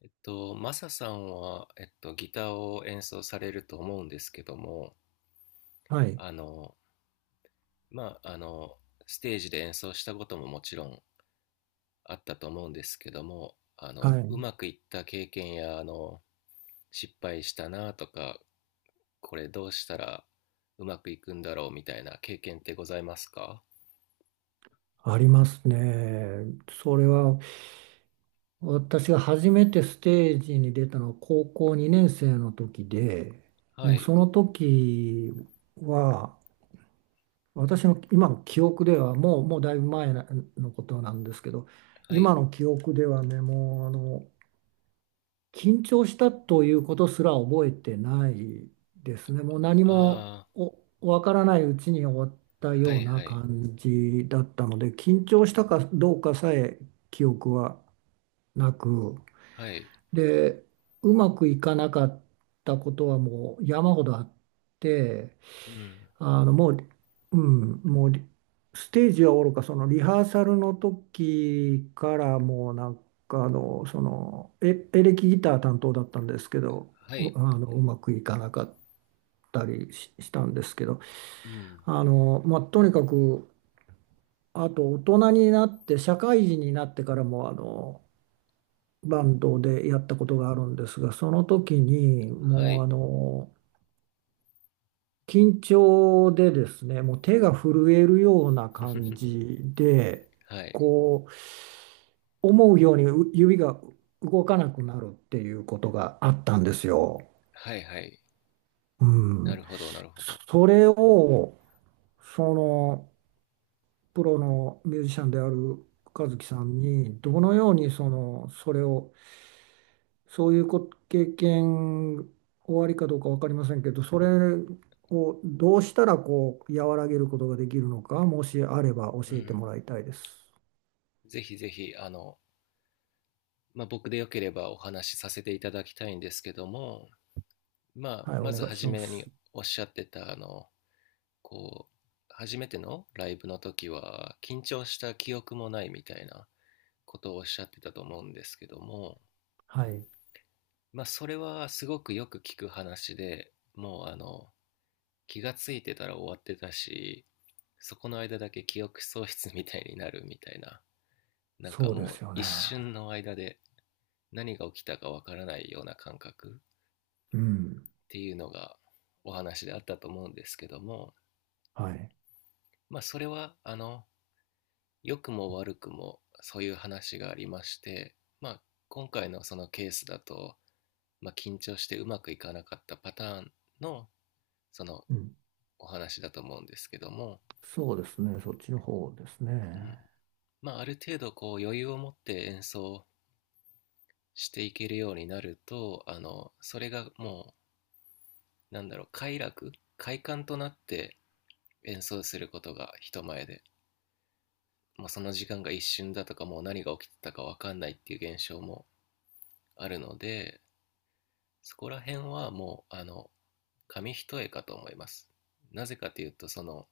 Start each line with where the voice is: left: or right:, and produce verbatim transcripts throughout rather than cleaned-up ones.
left: えっと、マサさんは、えっと、ギターを演奏されると思うんですけども、
right: はい、
left: あの、まあ、あの、ステージで演奏したことももちろんあったと思うんですけども、あ
right: は
left: の、う
right: い、
left: まくいった経験や、あの、失敗したなとか、これどうしたらうまくいくんだろうみたいな経験ってございますか？
right: ありますね。それは私が初めてステージに出たのは高校にねん生の時で、
left: は
right: もう
left: い、
right: その時は私の今の記憶ではもう、もうだいぶ前のことなんですけど、
left: はい、
right: 今の記憶ではね、もうあの緊張したということすら覚えてないですね。もう何も
left: あ
right: おわからないうちに終わった
left: あ、は
right: よう
left: い、
right: な
left: はい、
right: 感じだったので、緊張したかどうかさえ記憶はなく、
left: はい、
right: で、うまくいかなかったことはもう山ほどあって、
left: うん、
right: あのもう、うん、もうリステージはおろか、そのリハーサルの時からもうなんかあの、そのエ、エレキギター担当だったんですけど、
left: は
right: う
left: い、
right: あのうまくいかなかったりし、したんですけど、
left: うん、
right: あの、まあ、とにかく、あと大人になって、社会人になってからもあのバンドでやったことがあるんですが、その時に
left: は
right: もうあ
left: い、
right: の、緊張でですね、もう手が震えるような感 じで、
left: はい、
right: こう、思うようにう指が動かなくなるっていうことがあったんですよ。
left: はい、はい、
right: う
left: な
right: ん。
left: るほど、なるほど。
right: それを、その、プロのミュージシャンである和樹さんに、どのようにその、それをそういうこ経験、終わりかどうか分かりませんけど、それをどうしたらこう和らげることができるのか、もしあれば教
left: う
right: えて
left: ん。
right: もらいたいです。
left: ぜひぜひ、あの、まあ、僕でよければお話しさせていただきたいんですけども、まあ、
right: はい、お
left: まず
right: 願いし
left: 初
right: ま
left: めに
right: す。
left: おっしゃってた、あの、こう、初めてのライブの時は、緊張した記憶もないみたいなことをおっしゃってたと思うんですけども、
right: はい、
left: まあ、それはすごくよく聞く話で、もう、あの、気がついてたら終わってたし、そこの間だけ記憶喪失みたいになるみたいな、なんか
right: そうで
left: も
right: す
left: う
right: よ
left: 一
right: ね。
left: 瞬の間で何が起きたかわからないような感覚っ
right: うん、
left: ていうのがお話であったと思うんですけども、
right: はい、
left: まあ、それはあの良くも悪くもそういう話がありまして、まあ、今回のそのケースだと、まあ、緊張してうまくいかなかったパターンのその
right: うん、
left: お話だと思うんですけども、
right: そうですね、そっちの方です
left: うん。
right: ね。
left: まあ、ある程度こう余裕を持って演奏していけるようになるとあのそれがもうなんだろう快楽快感となって演奏することが人前でもうその時間が一瞬だとかもう何が起きてたか分かんないっていう現象もあるので、そこら辺はもうあの紙一重かと思います。なぜかというとその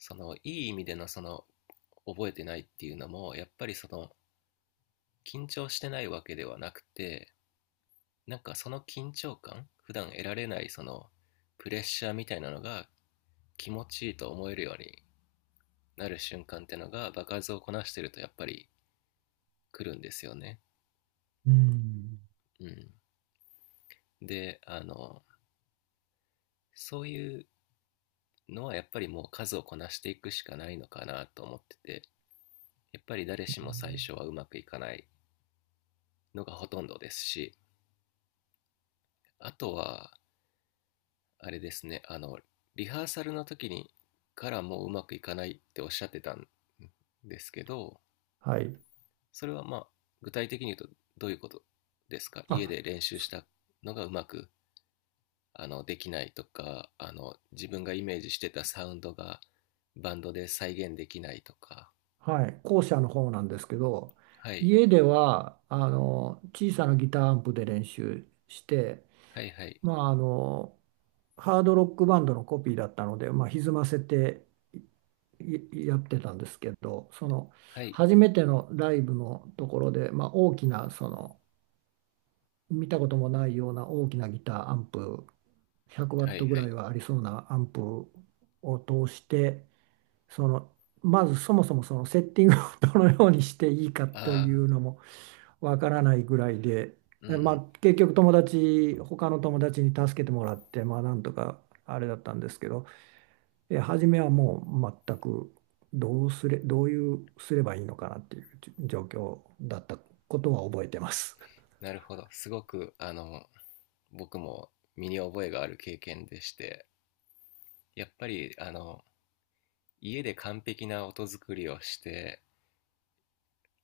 left: そのいい意味でのその覚えてないっていうのもやっぱりその緊張してないわけではなくて、なんかその緊張感普段得られないそのプレッシャーみたいなのが気持ちいいと思えるようになる瞬間ってのが場数をこなしてるとやっぱり来るんですよね。
right: うん、
left: うん。で、あのそういうのはやっぱりもう数をこなしていくしかないのかなと思ってて、やっぱり誰しも最初はうまくいかないのがほとんどですし、あとはあれですね、あのリハーサルの時にからもううまくいかないっておっしゃってたんですけど、
right: はい、
left: それはまあ具体的に言うとどういうことですか？家
right: あ、
left: で練習し
right: す
left: たのがうまくあのできないとか、あの自分がイメージしてたサウンドがバンドで再現できないとか、
right: はい、校舎の方なんですけど、
left: はい、
right: 家ではあの小さなギターアンプで練習して、
left: はい、はい、
right: まあ、あの、ハードロックバンドのコピーだったので、まあ、歪ませていやってたんですけど、その
left: はい、
right: 初めてのライブのところで、まあ、大きな、その見たこともないような大きなギターアンプ、ひゃくワ
left: は
right: ット
left: い、
right: ぐ
left: は
right: らい
left: い、
right: はありそうなアンプを通して、そのまずそもそもそのセッティングを どのようにしていいかとい
left: ああ
right: うのもわからないぐらいで、
left: ー、う
right: えまあ、
left: ん。
right: 結局友達他の友達に助けてもらってまあなんとかあれだったんですけど、え初めはもう全くどうすれ、どういうすればいいのかなっていう状況だったことは覚えてます。
left: なるほど。すごくあの僕も身に覚えがある経験でして、やっぱりあの家で完璧な音作りをして、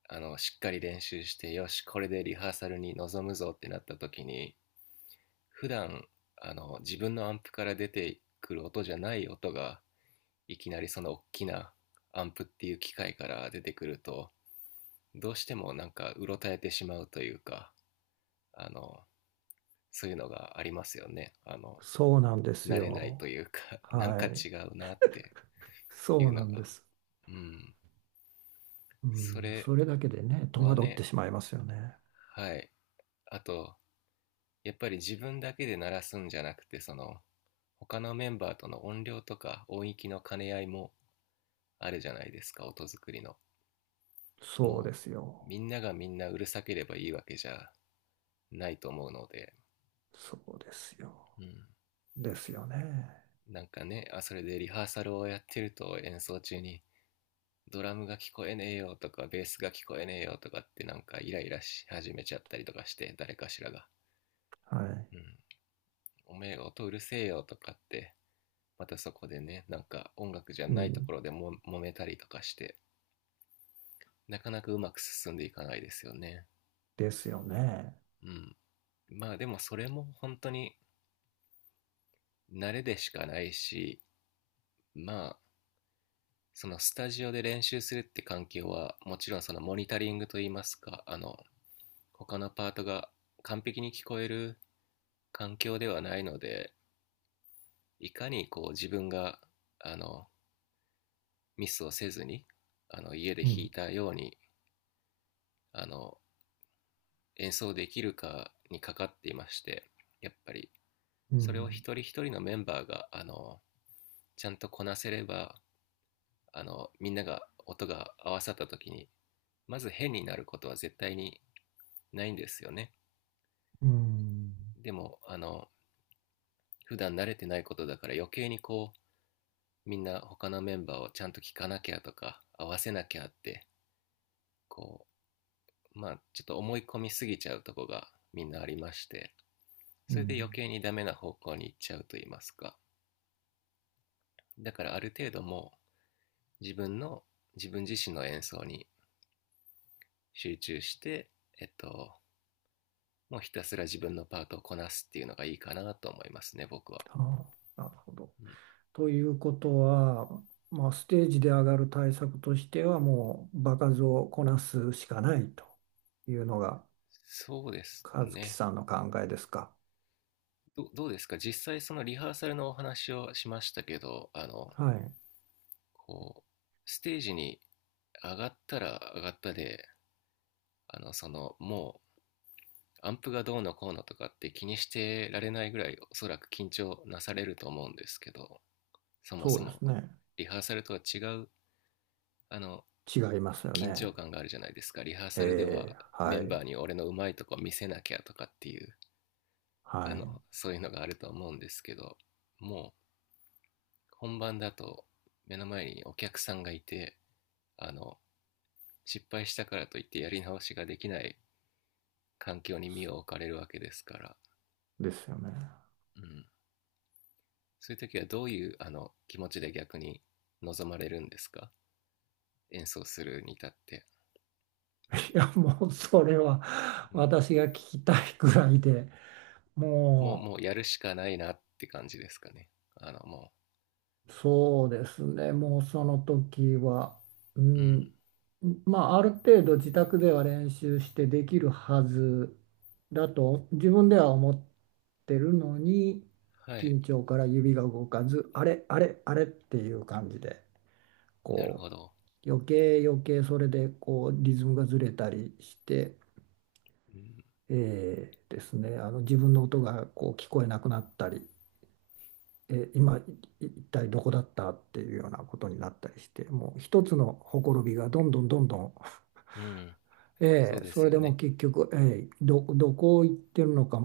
left: あのしっかり練習して、よしこれでリハーサルに臨むぞってなった時に、普段あの自分のアンプから出てくる音じゃない音がいきなりその大きなアンプっていう機械から出てくると、どうしてもなんかうろたえてしまうというか、あのそういうのがありますよね。あの
right: そうなんです
left: 慣れないと
right: よ。
left: いうか、 なん
right: は
left: か
right: い。
left: 違うなってい
right: そ
left: う
right: うな
left: の
right: ん
left: が。
right: です。
left: うん。
right: う
left: そ
right: ん、
left: れ
right: それだけでね、戸
left: は
right: 惑って
left: ね。
right: しまいますよね。
left: はい。あと、やっぱり自分だけで鳴らすんじゃなくて、その他のメンバーとの音量とか音域の兼ね合いもあるじゃないですか、音作りの。
right: そう
left: も
right: です
left: う
right: よ。
left: みんながみんなうるさければいいわけじゃないと思うので、
right: そうですよ。
left: うん、
right: ですよね。
left: なんかね、あ、それでリハーサルをやってると演奏中にドラムが聞こえねえよとかベースが聞こえねえよとかってなんかイライラし始めちゃったりとかして、誰かしらが、
right: は
left: うん、おめえ音うるせえよとかって、またそこでね、なんか音楽じゃ
right: い。う
left: ないと
right: ん。
left: ころでも揉めたりとかして、なかなかうまく進んでいかないですよね。
right: ですよね。
left: うん。まあでもそれも本当に慣れでしかないし、まあそのスタジオで練習するって環境は、もちろんそのモニタリングといいますか、あの、他のパートが完璧に聞こえる環境ではないので、いかにこう自分が、あの、ミスをせずに、あの、家で
right: う
left: 弾い
right: ん。
left: たように、あの、演奏できるかにかかっていまして、やっぱり、
right: う
left: それを
right: ん。
left: 一人一人のメンバーが、あの、ちゃんとこなせれば、あの、みんなが音が合わさった時に、まず変になることは絶対にないんですよね。
right: うん。
left: でも、あの、普段慣れてないことだから余計にこう、みんな他のメンバーをちゃんと聞かなきゃとか、合わせなきゃって、こう、まあ、ちょっと思い込みすぎちゃうとこがみんなありまして、
right: う
left: それで余
right: ん。
left: 計にダメな方向に行っちゃうと言いますか。だからある程度もう自分の、自分自身の演奏に集中して、えっと、もうひたすら自分のパートをこなすっていうのがいいかなと思いますね、僕は。
right: ああ、なるほど。
left: うん。
right: ということは、まあ、ステージで上がる対策としては、もう場数をこなすしかないというのが、
left: そうです
right: 和樹
left: ね。
right: さんの考えですか？
left: ど、どうですか、実際そのリハーサルのお話をしましたけど、あの、
right: はい。
left: こう、ステージに上がったら上がったで、あの、その、もう、アンプがどうのこうのとかって気にしてられないぐらい、おそらく緊張なされると思うんですけど、そも
right: そ
left: そ
right: うで
left: も、
right: すね。
left: リハーサルとは違う、あの、
right: 違いますよ
left: 緊
right: ね。
left: 張感があるじゃないですか。リハーサルで
right: え
left: は
right: え、
left: メ
right: は
left: ン
right: い。
left: バーに俺のうまいとこ見せなきゃとかっていう、
right: は
left: あ
right: い。
left: の、そういうのがあると思うんですけど、も本番だと目の前にお客さんがいて、あの失敗したからといってやり直しができない環境に身を置かれるわけですから、
right: ですよね。
left: うん、そういう時はどういうあの気持ちで逆に望まれるんですか、演奏するに至って。
right: いや、もうそれは
left: うん、
right: 私が聞きたいくらいで、
left: もう
right: も
left: もうやるしかないなって感じですかね、あのも
right: うそうですね、もうその時は、う
left: う。うん。
right: ん、まあある程度自宅では練習してできるはずだと自分では思ってるのに、
left: はい。
right: 緊張から指が動かず、あれ、あれ、あれっていう感じで、
left: なる
right: こ
left: ほど。
right: う、余計余計それでこうリズムがずれたりして、
left: うん、
right: えーですね、あの自分の音がこう聞こえなくなったり、えー今い一体どこだったっていうようなことになったりして、もう一つのほころびがどんどんどんどん、
left: うん、そう
right: えー
left: で
right: そ
left: す
right: れ
left: よ
right: でもう
left: ね。
right: 結局、えーど、どこ行ってるのか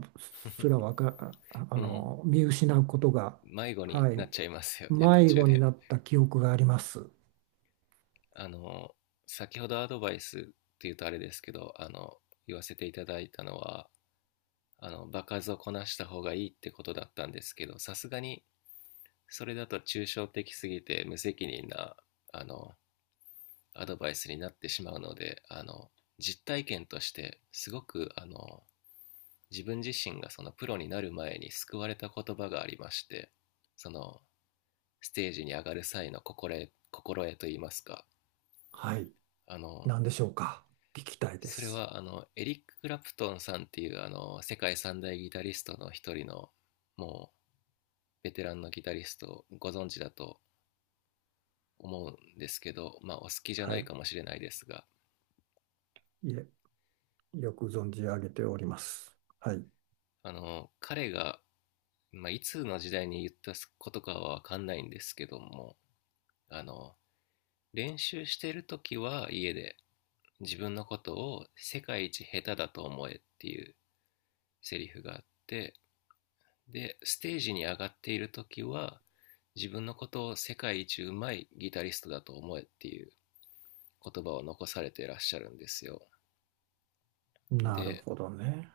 right: すらわか、ああ
left: うん、
right: の見失うことが、
left: 迷子に
right: は
left: なっ
right: い、
left: ちゃいますよね、途
right: 迷
left: 中
right: 子に
left: で。
right: なった記憶があります。
left: あの、先ほどアドバイスっていうとあれですけど、あの、言わせていただいたのは、あの、場数をこなした方がいいってことだったんですけど、さすがにそれだと抽象的すぎて無責任な、あの、アドバイスになってしまうので、あの、実体験としてすごく、あの、自分自身がそのプロになる前に救われた言葉がありまして、その、ステージに上がる際の心得、心得といいますか、
right: はい、
left: あの、
right: 何でしょうか？聞きたいで
left: それ
right: す。
left: はあのエリック・クラプトンさんっていうあの世界三大ギタリストの一人のもうベテランのギタリストをご存知だと思うんですけど、まあ、お好きじゃ
right: は
left: ない
right: い、
left: かもしれないですが。
right: いえ、よく存じ上げております。はい。
left: あの彼が、まあ、いつの時代に言ったことかは分かんないんですけども、あの練習してる時は家で、自分のことを世界一下手だと思えっていうセリフがあって、で、ステージに上がっている時は、自分のことを世界一うまいギタリストだと思えっていう言葉を残されていらっしゃるんですよ。
right: なる
left: で、
right: ほどね。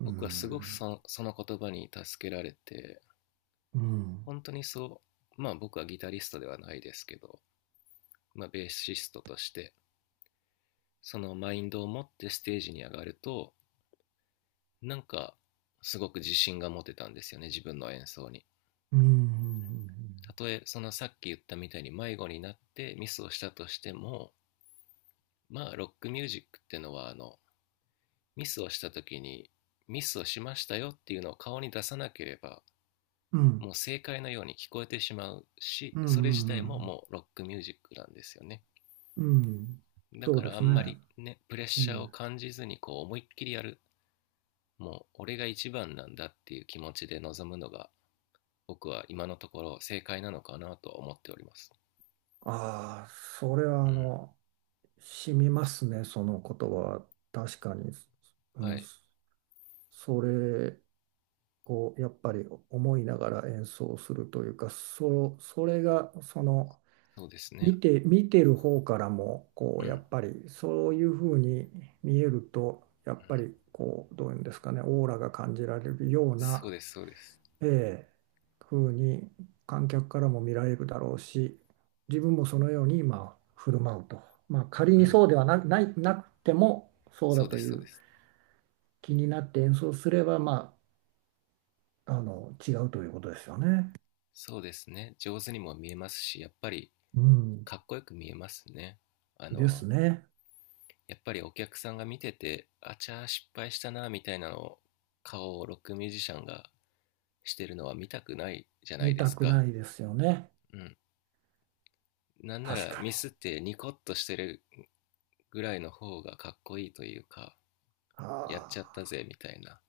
right: う
left: 僕はすごく
right: ん。
left: そのその言葉に助けられて、
right: うん。
left: 本当にそう、まあ僕はギタリストではないですけど、まあベーシストとして、そのマインドを持ってステージに上がると、なんかすごく自信が持てたんですよね、自分の演奏に。
right: うん。
left: たとえそのさっき言ったみたいに迷子になってミスをしたとしても、まあロックミュージックってのはあのミスをした時にミスをしましたよっていうのを顔に出さなければ、
right: うん。
left: もう正解のように聞こえてしまうし、
right: うん。う
left: それ自体も
right: ん。
left: もうロックミュージックなんですよね。
right: うん
left: だ
right: そう
left: か
right: で
left: らあ
right: す
left: んま
right: ね。
left: りね、プレッ
right: う
left: シャーを
right: ん。
left: 感じずにこう思いっきりやる、もう俺が一番なんだっていう気持ちで臨むのが僕は今のところ正解なのかなと思っております。
right: ああ、それ
left: う
right: はあ
left: ん。
right: の、染みますね、その言葉。確かに。う
left: は
right: ん。
left: い。
right: それをやっぱり思いながら演奏するというか、そ、それがその、
left: そうですね。
right: 見て、見てる方からもこ
left: うん、
right: う
left: う
right: や
left: ん、
right: っぱりそういうふうに見えるとやっぱりこうどういうんですかねオーラが感じられるよう
left: そう
right: な、
left: ですそうです。
right: ええ、ふうに観客からも見られるだろうし自分もそのように今振る舞うと、まあ、仮
left: う
right: に
left: ん。
right: そうではな、ない、なくてもそう
left: そ
right: だ
left: うで
right: と
left: す
right: い
left: そうで
right: う
left: す。
right: 気になって演奏すれば、まあ、あの違うということですよね。
left: そうですね。上手にも見えますし、やっぱり
right: うん、
left: かっこよく見えますね。あ
right: で
left: の、
right: すね。
left: やっぱりお客さんが見てて、あちゃー失敗したなみたいなのを顔をロックミュージシャンがしてるのは見たくないじゃない
right: 見
left: で
right: た
left: す
right: くな
left: か。
right: いですよね。
left: うん。なんな
right: 確
left: ら
right: かに。
left: ミスってニコッとしてるぐらいの方がかっこいいというか、
right: あ
left: やっちゃった
right: あ。
left: ぜみたいな。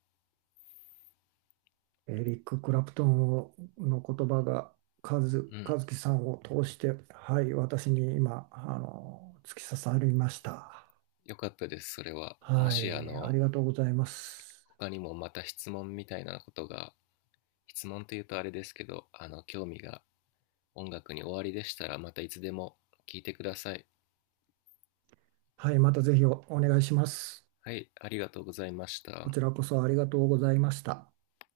right: エリック・クラプトンをの言葉が和、
left: うん。
right: 和樹さんを通して、はい、私に今、あの、突き刺さりました。
left: よかったです、それは。も
right: は
left: しあ
right: い、あ
left: の、
right: りがとうございます。
left: 他にもまた質問みたいなことが、質問というとあれですけど、あの、興味が音楽に終わりでしたらまたいつでも聞いてください。
right: はい、またぜひおお願いします。
left: はい、ありがとうございまし
right: こ
left: た。
right: ちらこそありがとうございました。